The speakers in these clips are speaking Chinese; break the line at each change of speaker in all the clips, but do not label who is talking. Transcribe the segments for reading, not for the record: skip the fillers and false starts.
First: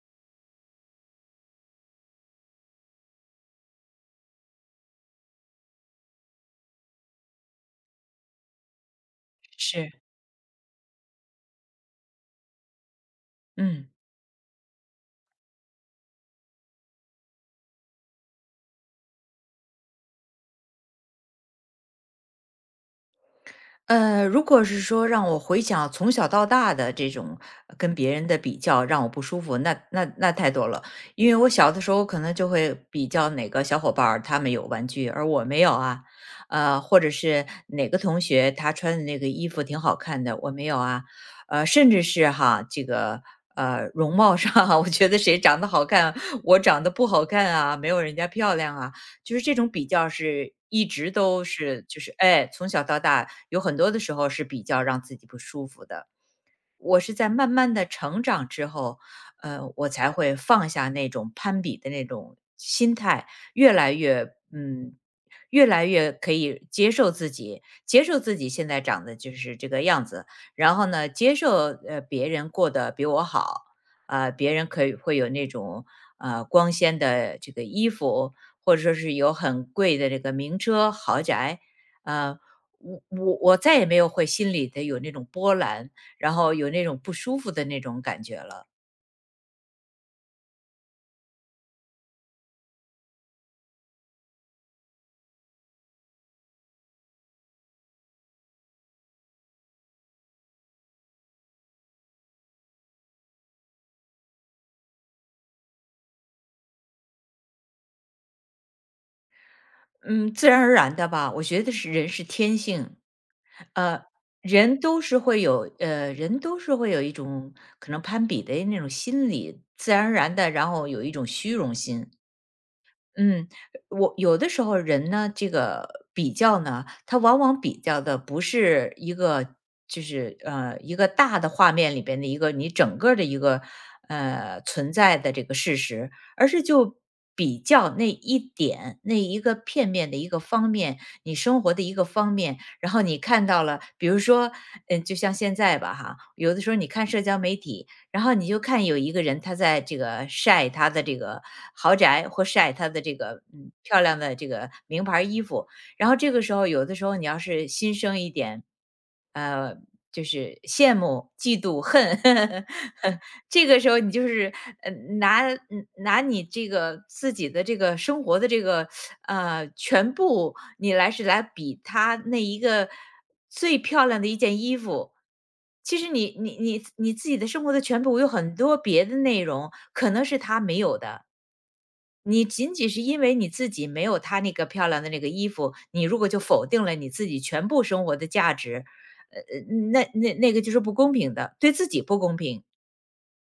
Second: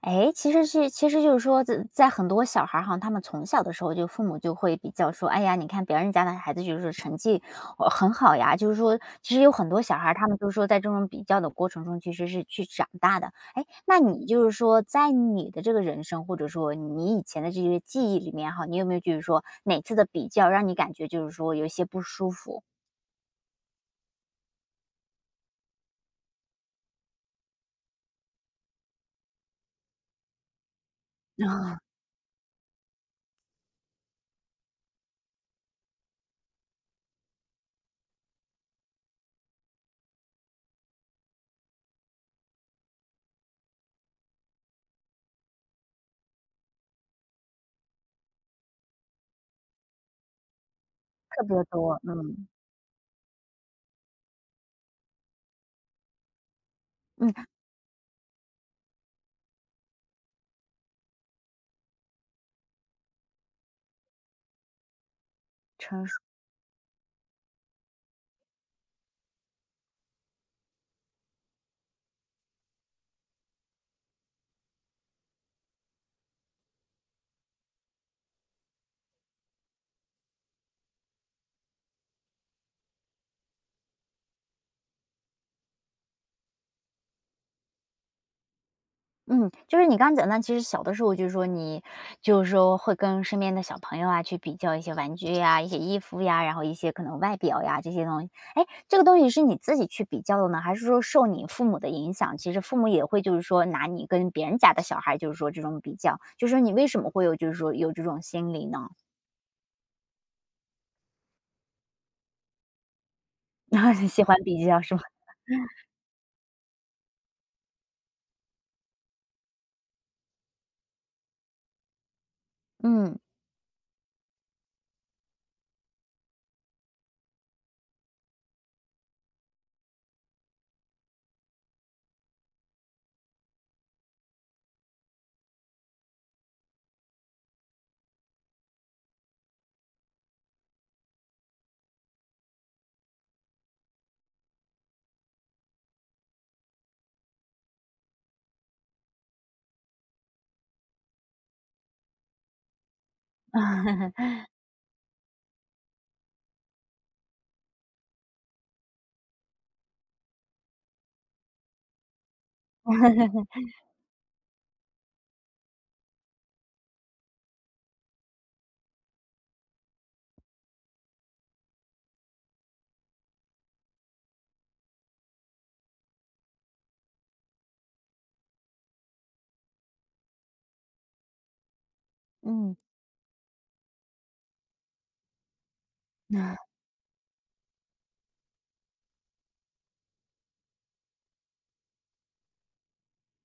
哎，其实就是说，在很多小孩儿哈，他们从小的时候就父母就会比较说，哎呀，你看别人家的孩子就是成绩很好呀，就是说，其实有很多小
是，
孩儿他们都说在这种比较的过程中，其实是去长大的。哎，
嗯，
那你就是说在你的这个人生，或者说你以前的这些记忆里面哈，你有没有就是说哪次的比较让你感觉就是说有一些不舒服？
如果是说让我回想从小到大的这种跟别人的比较让我不舒服，那太多了。因为我小的时候可能就会比较哪个小伙伴儿他们有玩具，而我没有啊，或者是哪个同学他穿的那个衣服挺好看的，我没有啊，甚至是哈这个。容貌上，我觉得谁长得好看，我长得不好看啊，没有人家漂亮啊，就是这种比较是一直
特
都
别
是
多，
就是
嗯。
哎，从小到大有很多的时候是比较让自己不舒服的。我是在
嗯，
慢慢的成长之后，我才会放下那种攀比的那种心态，越来越嗯，越来
成。
越可以接受自己，接受自己现在长得就是这个样子，然后呢，接受别人过得比我好，别人可以会有那种光鲜的这个衣服，或者说是有很贵的这个名车豪宅，呃，我再也没有会心里的有那种波澜，然后有那种不舒服的那种感觉了。
嗯，就是你刚刚讲到，其实小的时候就是说你，就是说会跟身边的小朋友啊去比较一些玩具呀、一些衣服呀，然后一些可能外表呀这些东西。哎，这个东西是你自己去比较的呢，还是说受你父母的影响？其实父母也会就是说拿你跟别人家的小孩，就是说这种比较，就是说你为什么会有就是说有这种心理呢？
嗯，自然而然的吧，我觉得是人是天性，呃，
喜欢比较是吗？
人都是会有一种可能攀比的那种心理，自然而然的，然后有一种虚荣心，
嗯。
嗯，我有的时候人呢，这个比较呢，他往往比较的不是一个，就是一个大的画面里边的一个你整个儿的一个存在的这个事实，而是就比较那一点那一个片面的一个方面，你生活的一个方面，然后你看到了，比如说，嗯，就像现在吧哈，有的时候你看社交媒体，然后你就看有一个人他在这个晒他的这个豪宅或晒他的这个漂亮的这个名牌儿衣服，然后这个时候有的时候你要是心生一点，呃，就是羡慕、嫉妒、恨，这个时候你就是呃拿你这个自己的这个生活的这个全部你来是来比她那一个最漂亮的一件衣服。其实你自己的生活的全部有很多别的内容，可能是她没有的。你仅
嗯。
仅是因为你自己没有她那个漂亮的那个衣服，你如果就否定了你自己全部生活的价值，那个就是不公平的，对自己不公平。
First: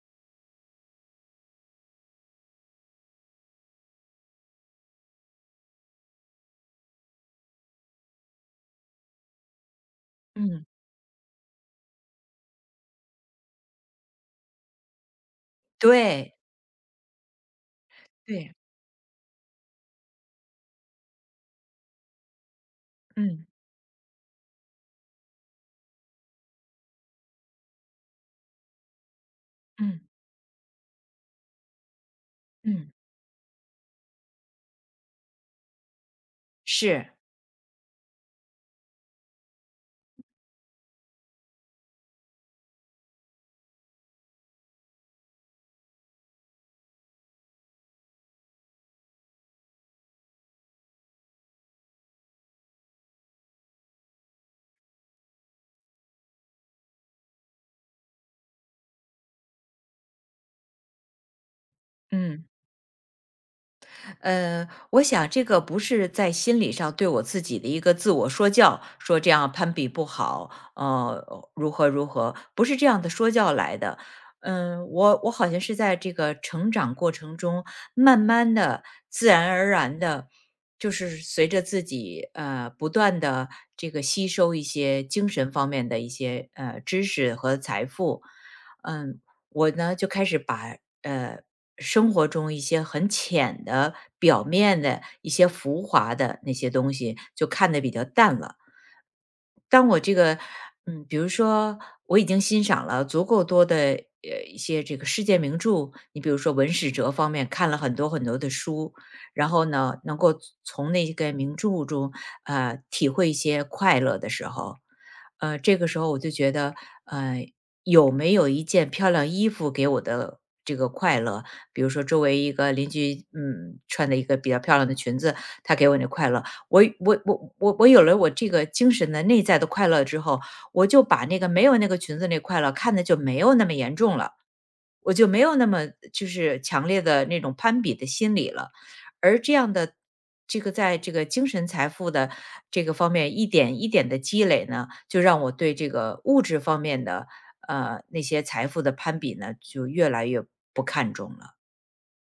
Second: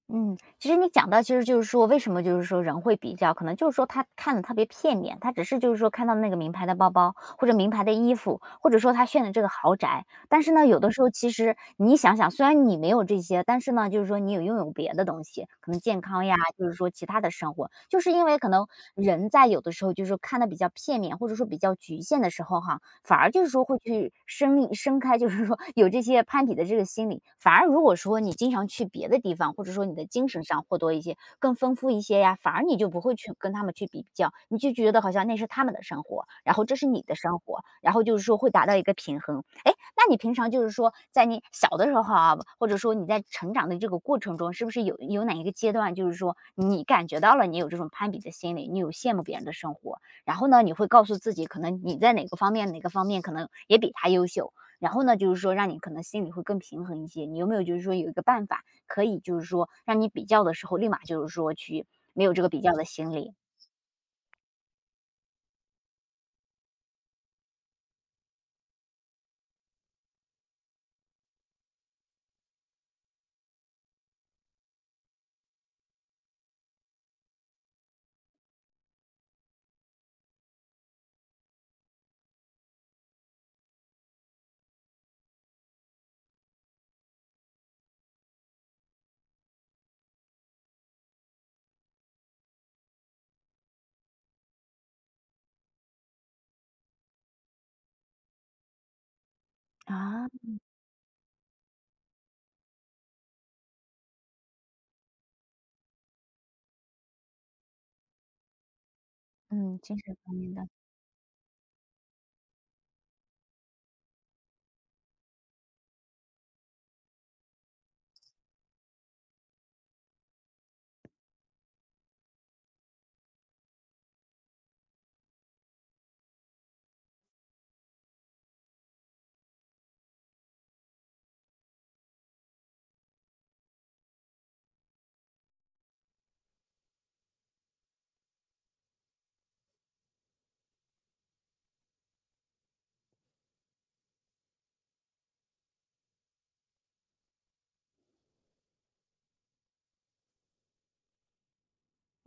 嗯，其实你讲到，其实就是说，为什么就是说人会比较，可能就是说他看的特别片面，他只是就是说看到那个名牌的包包，或者名牌的衣服，或者说他炫的这个豪宅，但是
嗯，
呢，有的时候其实你想想，虽然你没有这些，但是呢，就是说你有拥有别的东西，可能健康
对，
呀，就是说其他的生活，就是因为可
对，
能人在有的时候就是说看的比较片面，或者说比较局限的时候哈，反而就
嗯，
是说会去生生开，就是说有这些攀比的这个心理。反而如果说你经常去别的地方，或者说你
嗯，
的精神上获得一些更丰富一些呀，反而你就
嗯，
不会去跟他们去比较，你就觉得好像那是他们的生活，然后这是你
是，
的生活，然后就是说会达到一个平衡。哎，那你平常就是说，在你小的时候啊，或者说你在成长的这个过程中，是不是有哪一个阶段，就是说你感觉到了你有这种攀比的心理，你有羡慕别人的生活，然后呢，你会告诉自己，可能你在哪个方面哪个方面可能也比他优秀，然后呢，就是说让你可能心里会更平衡一些。你有没有就是说有一个办法，可以就是说让你比较的时候，立马就是说去没有这
嗯。
个比较的心理
我想这个不是在心理上对我自己的一个自我说教，说这样攀比不好，如何如何，不是这样的说教来的。嗯，我好像是在这个成长过程中，慢慢的、自然而然的，就是随着自己不断的这个吸收一些精神方面的一些知识和财富，嗯、我呢就开始把呃生活中一些很浅的、表面的一些浮华的那些东西，就看得比较淡了。当我这
啊？
个，比如说我已经欣赏了足够多的一些这个世界名著，你比如说文史哲方面看了很多很多的书，然后
嗯，精
呢，
神
能
方
够
面的。
从那个名著中体会一些快乐的时候，这个时候我就觉得，呃，有没有一件漂亮衣服给我的这个快乐？比如说周围一个邻居，穿的一个比较漂亮的裙子，她给我那快乐。我有了我这个精神的内在的快乐之后，我就把那个没有那个裙子那快乐看的就没有那么严重了，我就没有那么就是强烈的那种攀比的心理了。而这样的这个在这个精神财富的这个方面一点一点的积累呢，就让我对这个物质方面的那些财富的攀比呢，就越来越不看重了。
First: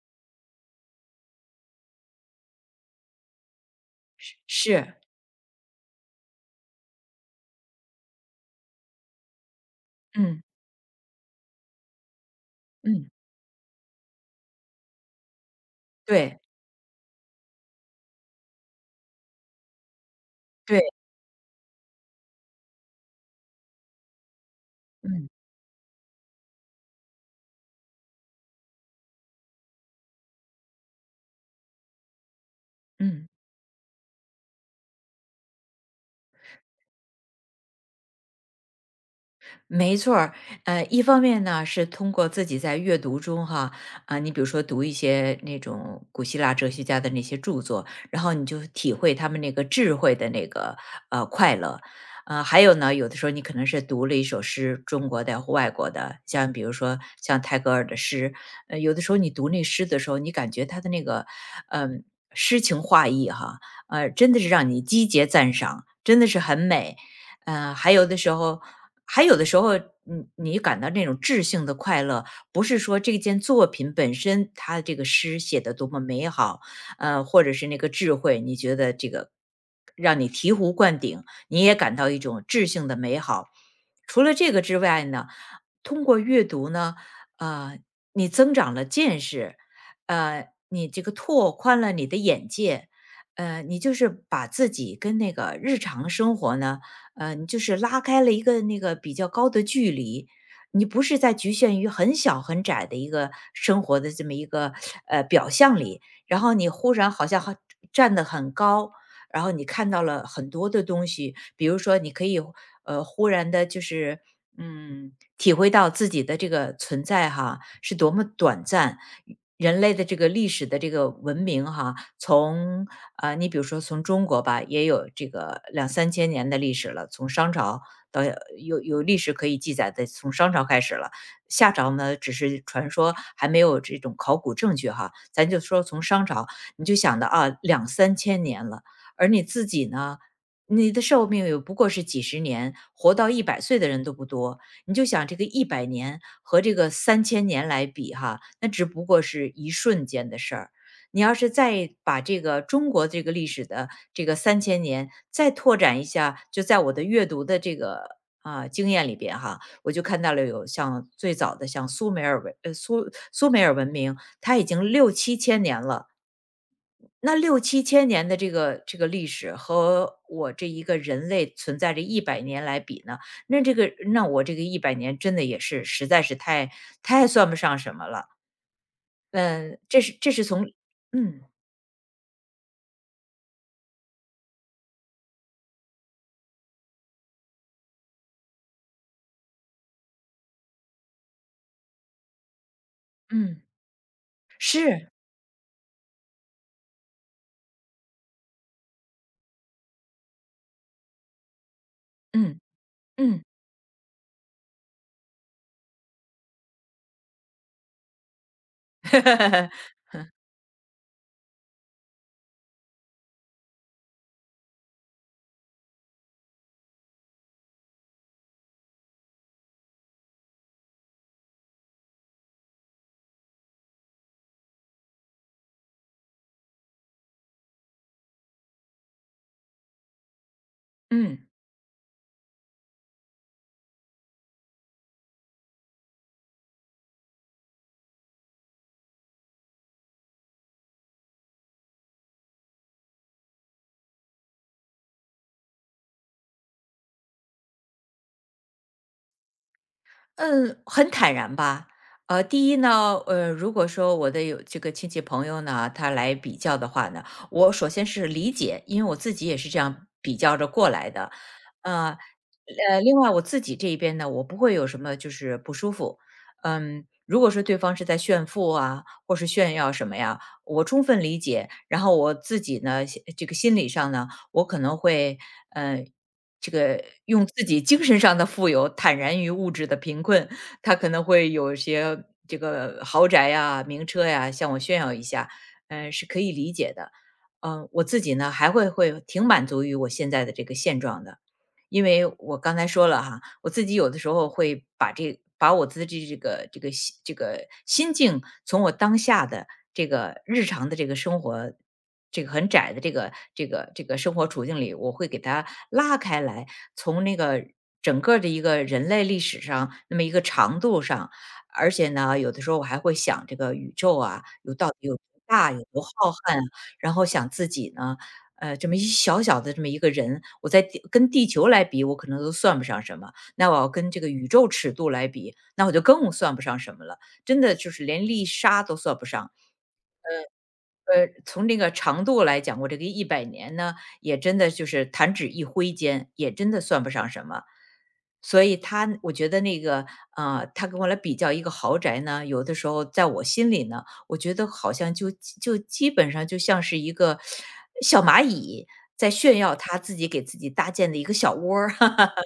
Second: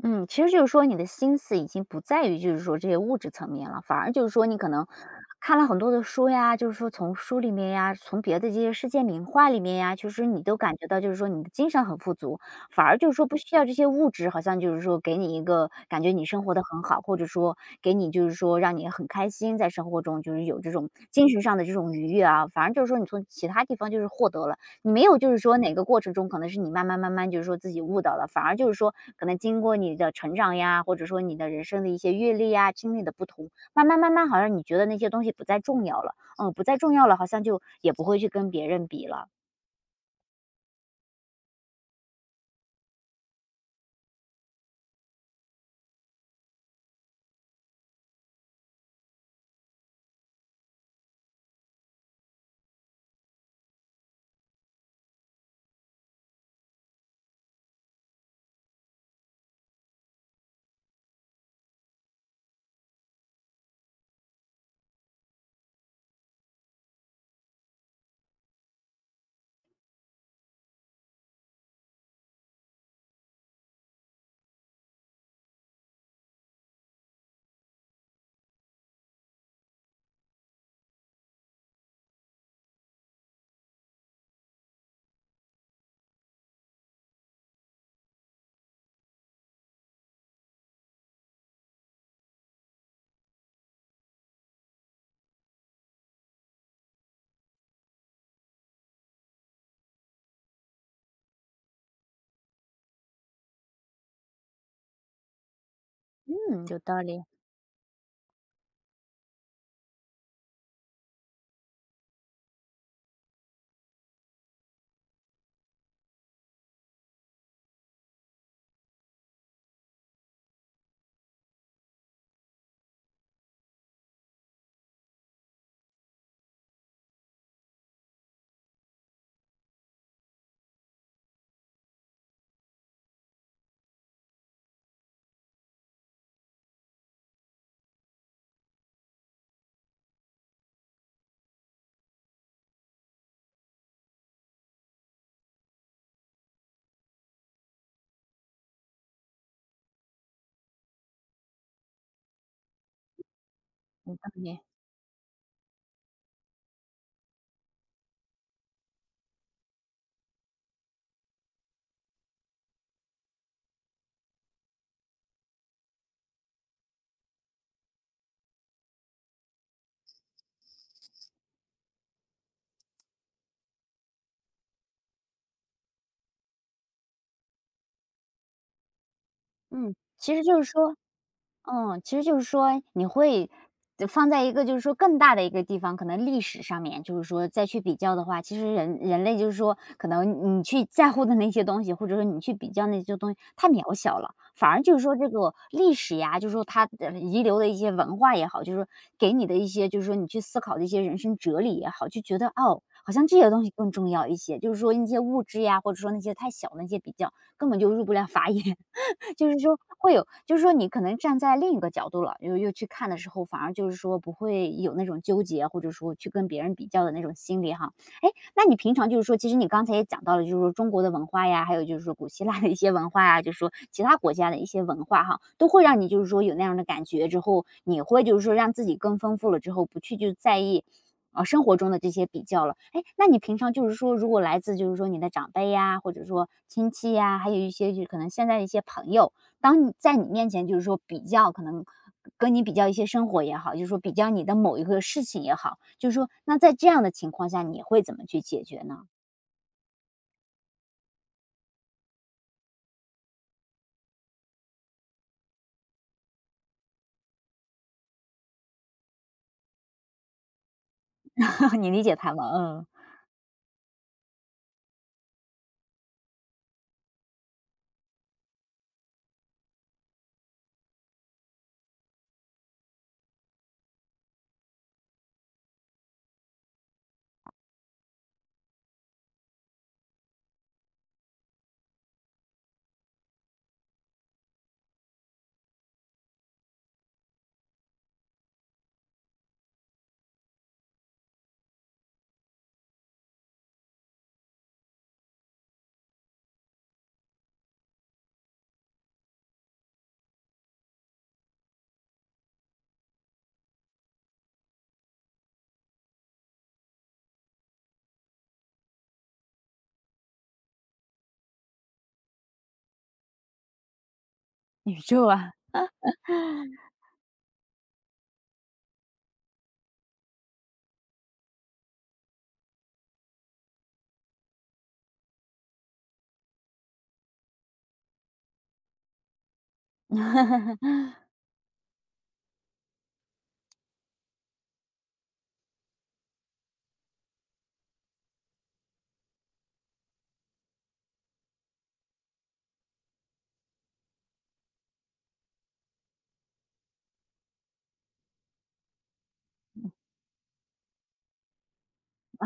嗯，其实就是说你的心思已经不在于就是说这些物质层面了，反而就是说你可能
是，
看了很多的书呀，就是说从书里面呀，从别的这些世界名画里面呀，其实你
嗯
都感觉到就是说你的精神很富足，反而
嗯，
就是说不需要这些物质，好像就是说给你一个感觉你
对
生活的很好，或者说给你就是说让你很开心，在生活中就是有这
对，
种精神上的这种愉悦啊，反而就是说你从其他地方就是获得了。你没有
嗯
就是说哪个过程中可能是你慢慢慢慢就是说自己悟到了，反而就是说可能经过你的成长呀，或者说你的人生的一些阅历呀、经历的不
嗯。
同，慢慢慢慢好像你觉得那些东西不再重要了，嗯，不再重要了，好像就也不会去跟别人比了。
没错儿，一方面呢是通过自己在阅读中哈，你比如说读一些那种古希腊哲学家的那些著作，然后你就体会他们那个智慧的那个快乐，还有呢，有的时候你可能是读了一首诗，中国的或外国的，像比如说像泰戈尔的诗，有的时候你读那诗的时候，你感觉他的那个嗯、诗情画意哈，真的是让你击节赞赏，真的是很美。呃，还有的时候还有的时候，你感到那种质性的快乐，不是说这件作品本身，它这个诗写的多么美好，或者是那个智慧，你觉得这个让你醍醐灌顶，你也感到一种质性的美好。除了这个之外呢，通过阅读呢，呃，你增长了见识，你这个拓宽了你的眼界，你就是把自己跟那个日常生活呢，就是拉开了一个那个比较高的距离。你不是在局限于很小很窄的一个生活的这么一个表象里，然后
嗯，
你
有
忽
道
然
理，
好像好站得很高，然后你看到了很多的东西，比如说你可以忽然的，就是体会到自己的这个存在哈是多么短暂，人类的这个历史的这个文明哈，从你比如说从中国吧，也有这个两三千年的历史了，从商朝到有历史可以记载的，从商朝开始了。夏朝呢，只是传说，还没有这种考古证据哈。咱就说从商朝，你就想到啊，两三千年了，而你自己呢？你的寿命也不过是几十年，活到100岁的人都不多。你就想这个一百年和这个三千年来比哈，那只不过是一瞬间的事儿。你要是再把这个中国这个历史的
有
这
道
个
理。
三千年再拓展一下，就在我的阅读的这个经验里边哈，我就看到了有像最早的像苏美尔文明，它已经六七千年了。那六七千年的这个历史和我这一个人类存在这一百年来比呢，那这个那我这个一百年真的也是实在是太算不上什么了。嗯，
嗯，
这是这
其实
是
就是
从
说。
嗯
嗯，其实就是说你会放在一个就是说更大的一个地方，可能历史上面，就是说再去比较的话，其实人类就是说，可能你去在乎的那些东西，或者说你去比较那些东西，
嗯。
太渺小了。反而就是
是，
说这个历史呀，就是说它的遗留的一些文化也好，就是说给你的一些，就是说你去思考的一些人生哲理也好，就觉得
嗯
哦，好像这
嗯
些东西更重要一些。就是说那些物质呀，或者说那些太小的那些比较，根本就入不了法眼。就是说 会有就是说你可能站在另一个角度了，又去看的时候，反而就是说不会有那种纠结，或者说去跟别人比较的那种心理哈。哎。那你平常就是说，其实你刚才也讲到了，就是说中国的文化呀，还有就是说古希腊的一些文化呀，就是说其他国家的一些文化哈，都会让你就是说有那样的感觉之后，你会就是说让自己更丰富了之后，不去就在意。啊，
嗯
生活中的这些比较了，哎，那你平常就是说，如果来自就是说你的长辈呀，或者说亲戚呀，还有一些就可能现在的一些朋友，当你在你面前就是说比较可能跟你比较一些生活也好，就是说比较你的某一个事情也好，就是说那在这样的情况下，你会怎么去解决呢？
嗯，很坦然吧。第一呢，如果说我的有这个亲戚朋友呢，他来比较的话呢，我首先是理解，因为我自己也是这样比较着过来的。
你理解
呃
他吗？嗯，
另外我自己这一边呢，我不会有什么就是不舒服。嗯，如果说对方是在炫富啊，或是炫耀什么呀，我充分理解。然后我自己呢，这个心理上呢，我可能会。嗯。这个用自己精神上的富有坦然于物质的贫困，他可能会有一些这个豪宅呀、名车呀，向我炫耀一下，是可以理解的。我自己呢还会挺满足于我现在的这个现状的。因为我刚才说了哈，我自己有的时候会把我自己这个这个心这个心境，从我当下的这个日常的这个生活，这个很窄的这个生活处境里，我会给它拉开来，从那个整个的一个人类历史上那么一个长度上，而且呢，有的时候我还会想这个宇宙啊，到底
宇
有多
宙啊。
大，有多浩瀚啊。然后想自己呢，这么一小小的这么一个人，我在地跟地球来比，我可能都算不上什么。那我要跟这个宇宙尺度来比，那我就更算不上什么了。真的就是连粒沙都算不上。呃，从这个长度来讲，我这个一百年呢，也真的就是弹指一挥间，也真的算不上什么。所以他我觉得那个，呃，他跟我来比较一个豪宅呢，有的时候在我心里呢，我觉得好像就基本上就像是一个小蚂蚁，在炫耀他自己给自己搭建的一个小窝儿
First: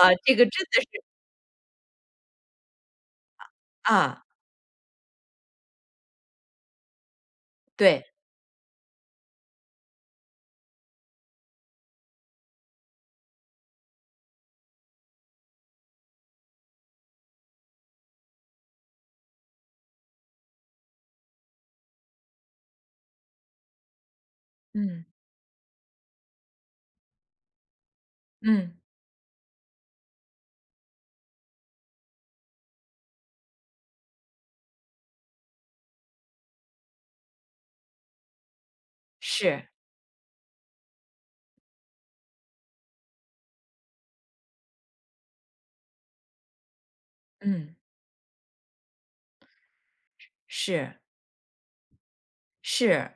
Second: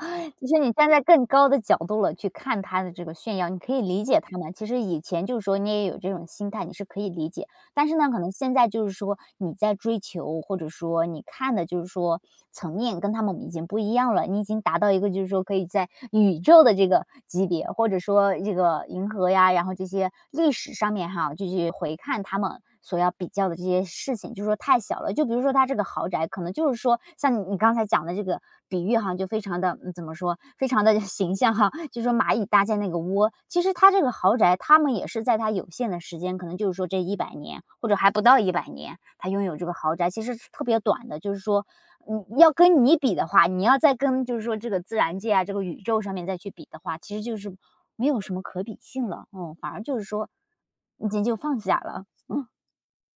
啊，这 个
就是
真
你
的
站在
是
更高的角度了去看他的这个炫耀，你可以理解
啊。
他们。其实以前就是说你也有这种心态，你是可以理解。但是
对。
呢，可能现在就是说你在追求，或者说你看的就是说层面跟他们已经不一样了，你已经达到一个就是说可以在宇宙的这个级别，或者说这个银河呀，然后这些历史上面哈，就去回看他们。所要比较的这些事情，就是说太小
嗯。
了。就比如说它这个豪宅，可能就是说像你刚才讲的这个
嗯。
比喻哈，就非常的怎么说，非常的 形象哈。就是说蚂蚁搭建那个窝，其实它这个豪宅，他们也是在它有限的时间，可能就是说这一百年或者还不到一百年，他拥有这
是。
个豪宅，其实是特别短的。就是说，嗯，要跟你比的话，你要再跟就是说这个自然界啊，这个宇宙上面再去比的话，其实就是
嗯。
没有什么可比性了。嗯，反而就是说，
是。
已经就放下了。嗯。
是，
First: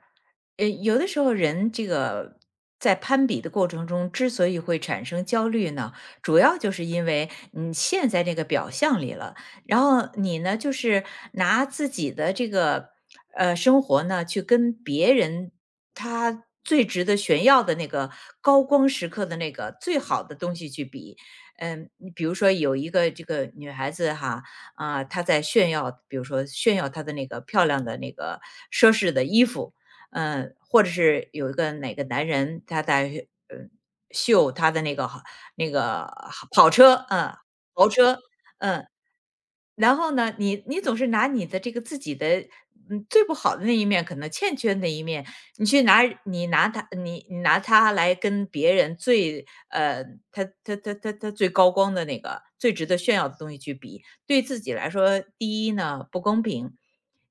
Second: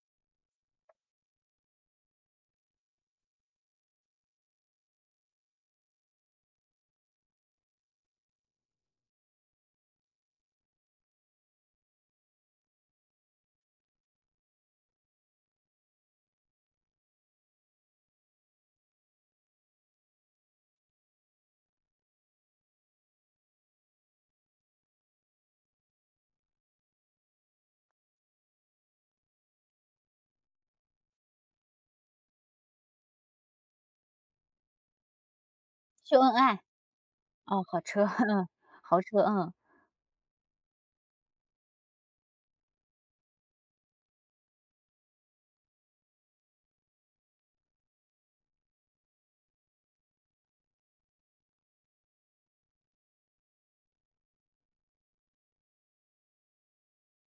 呃，有的时候人这个在攀比的过程中，之所以会产生焦虑呢，主要就是因为你陷在这个表象里了，然后你呢，就是拿自己的这个生活呢，去跟别人他最值得炫耀的那个高光时刻的那个最好的东西去比。嗯，你比如说有一个这个女孩子哈，啊，他在炫耀，比如说炫耀他的那个漂亮的那个奢侈的衣服，嗯，或者是有一个哪个男人他在秀他的那个好那个
秀恩
好
爱，
跑车，嗯，
哦，好
豪
车，
车，
嗯，
嗯。
豪车，嗯，
然后呢，你总是拿你的这个自己的，嗯，最不好的那一面，可能欠缺的那一面，你去拿你拿它，你你拿它来跟别人最，呃，他最高光的那个，最值得炫耀的东西去比。对自己来说，第一呢不公平，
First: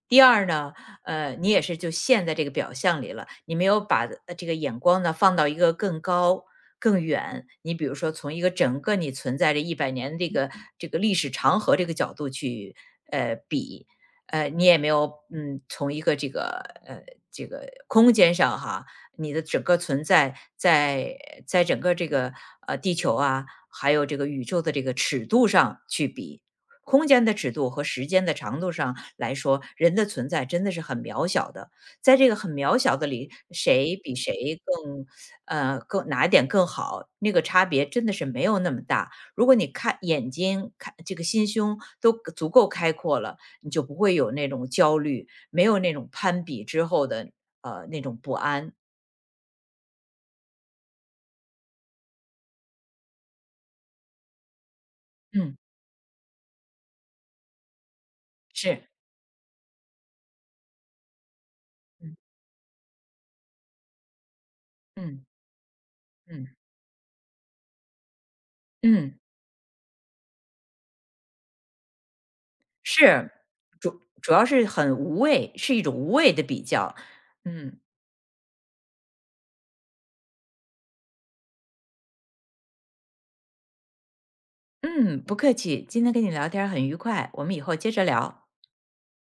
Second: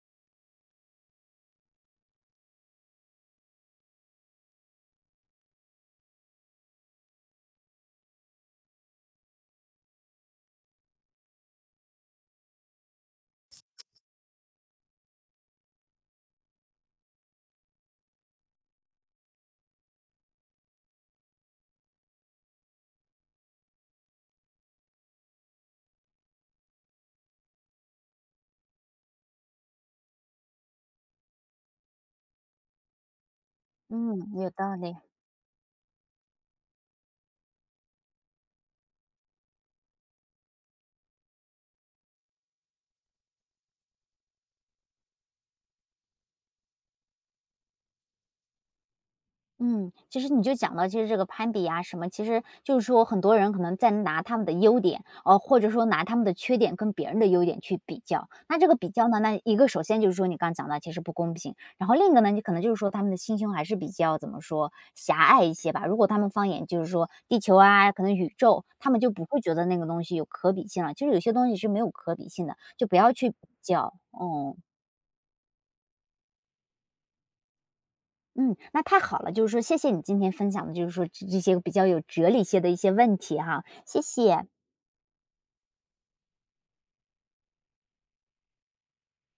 第二呢，呃，你也是就陷在这个表象里了，你没有把这个眼光呢放到一个更高、更远。你比如说，从一个整个你存在着一百年的这个历史长河这个角度去比，呃，你也没有从一个这个呃这个空间上哈，你的整个存在在整个这个地球啊，还有这个宇宙的这个尺度上去比，空间的尺度和时间的长度上来说，人的存在真的是很渺小的。在这个很渺小的里，谁比
嗯，有
谁
道理。
更，呃，更哪一点更好，那个差别真的是没有那么大。如果你看眼睛、看这个心胸都足够开阔了，你就不会有那种焦虑，没有那种攀比之后的那种不安。
嗯，其实你就讲到其实这个攀比啊什么，其实就是说很多人可能在拿他们的优点，哦，
嗯，
或者说拿他们的缺点跟别人的优点去比较。那这个比
是，
较呢，那一个首先就是说你刚讲到其实不公平，然后另一
嗯
个呢，你可能就是说他们的心胸还是比较怎么说狭
嗯
隘一些吧。如果他们放
嗯
眼就是说地球啊，可能宇宙，他们就
嗯。
不会觉得那个东西有可比性了。其实有些东西是没有可比性的，就不要去
是，
比较，
主要
嗯。
是很无谓，是一种无谓的比较。嗯。
嗯，那太好了，就是说谢谢你今天分享的，就是说这些比较有哲理些的一些问题哈，谢谢。
嗯，不客气，今天跟你聊天儿很愉快，我们以后接着聊。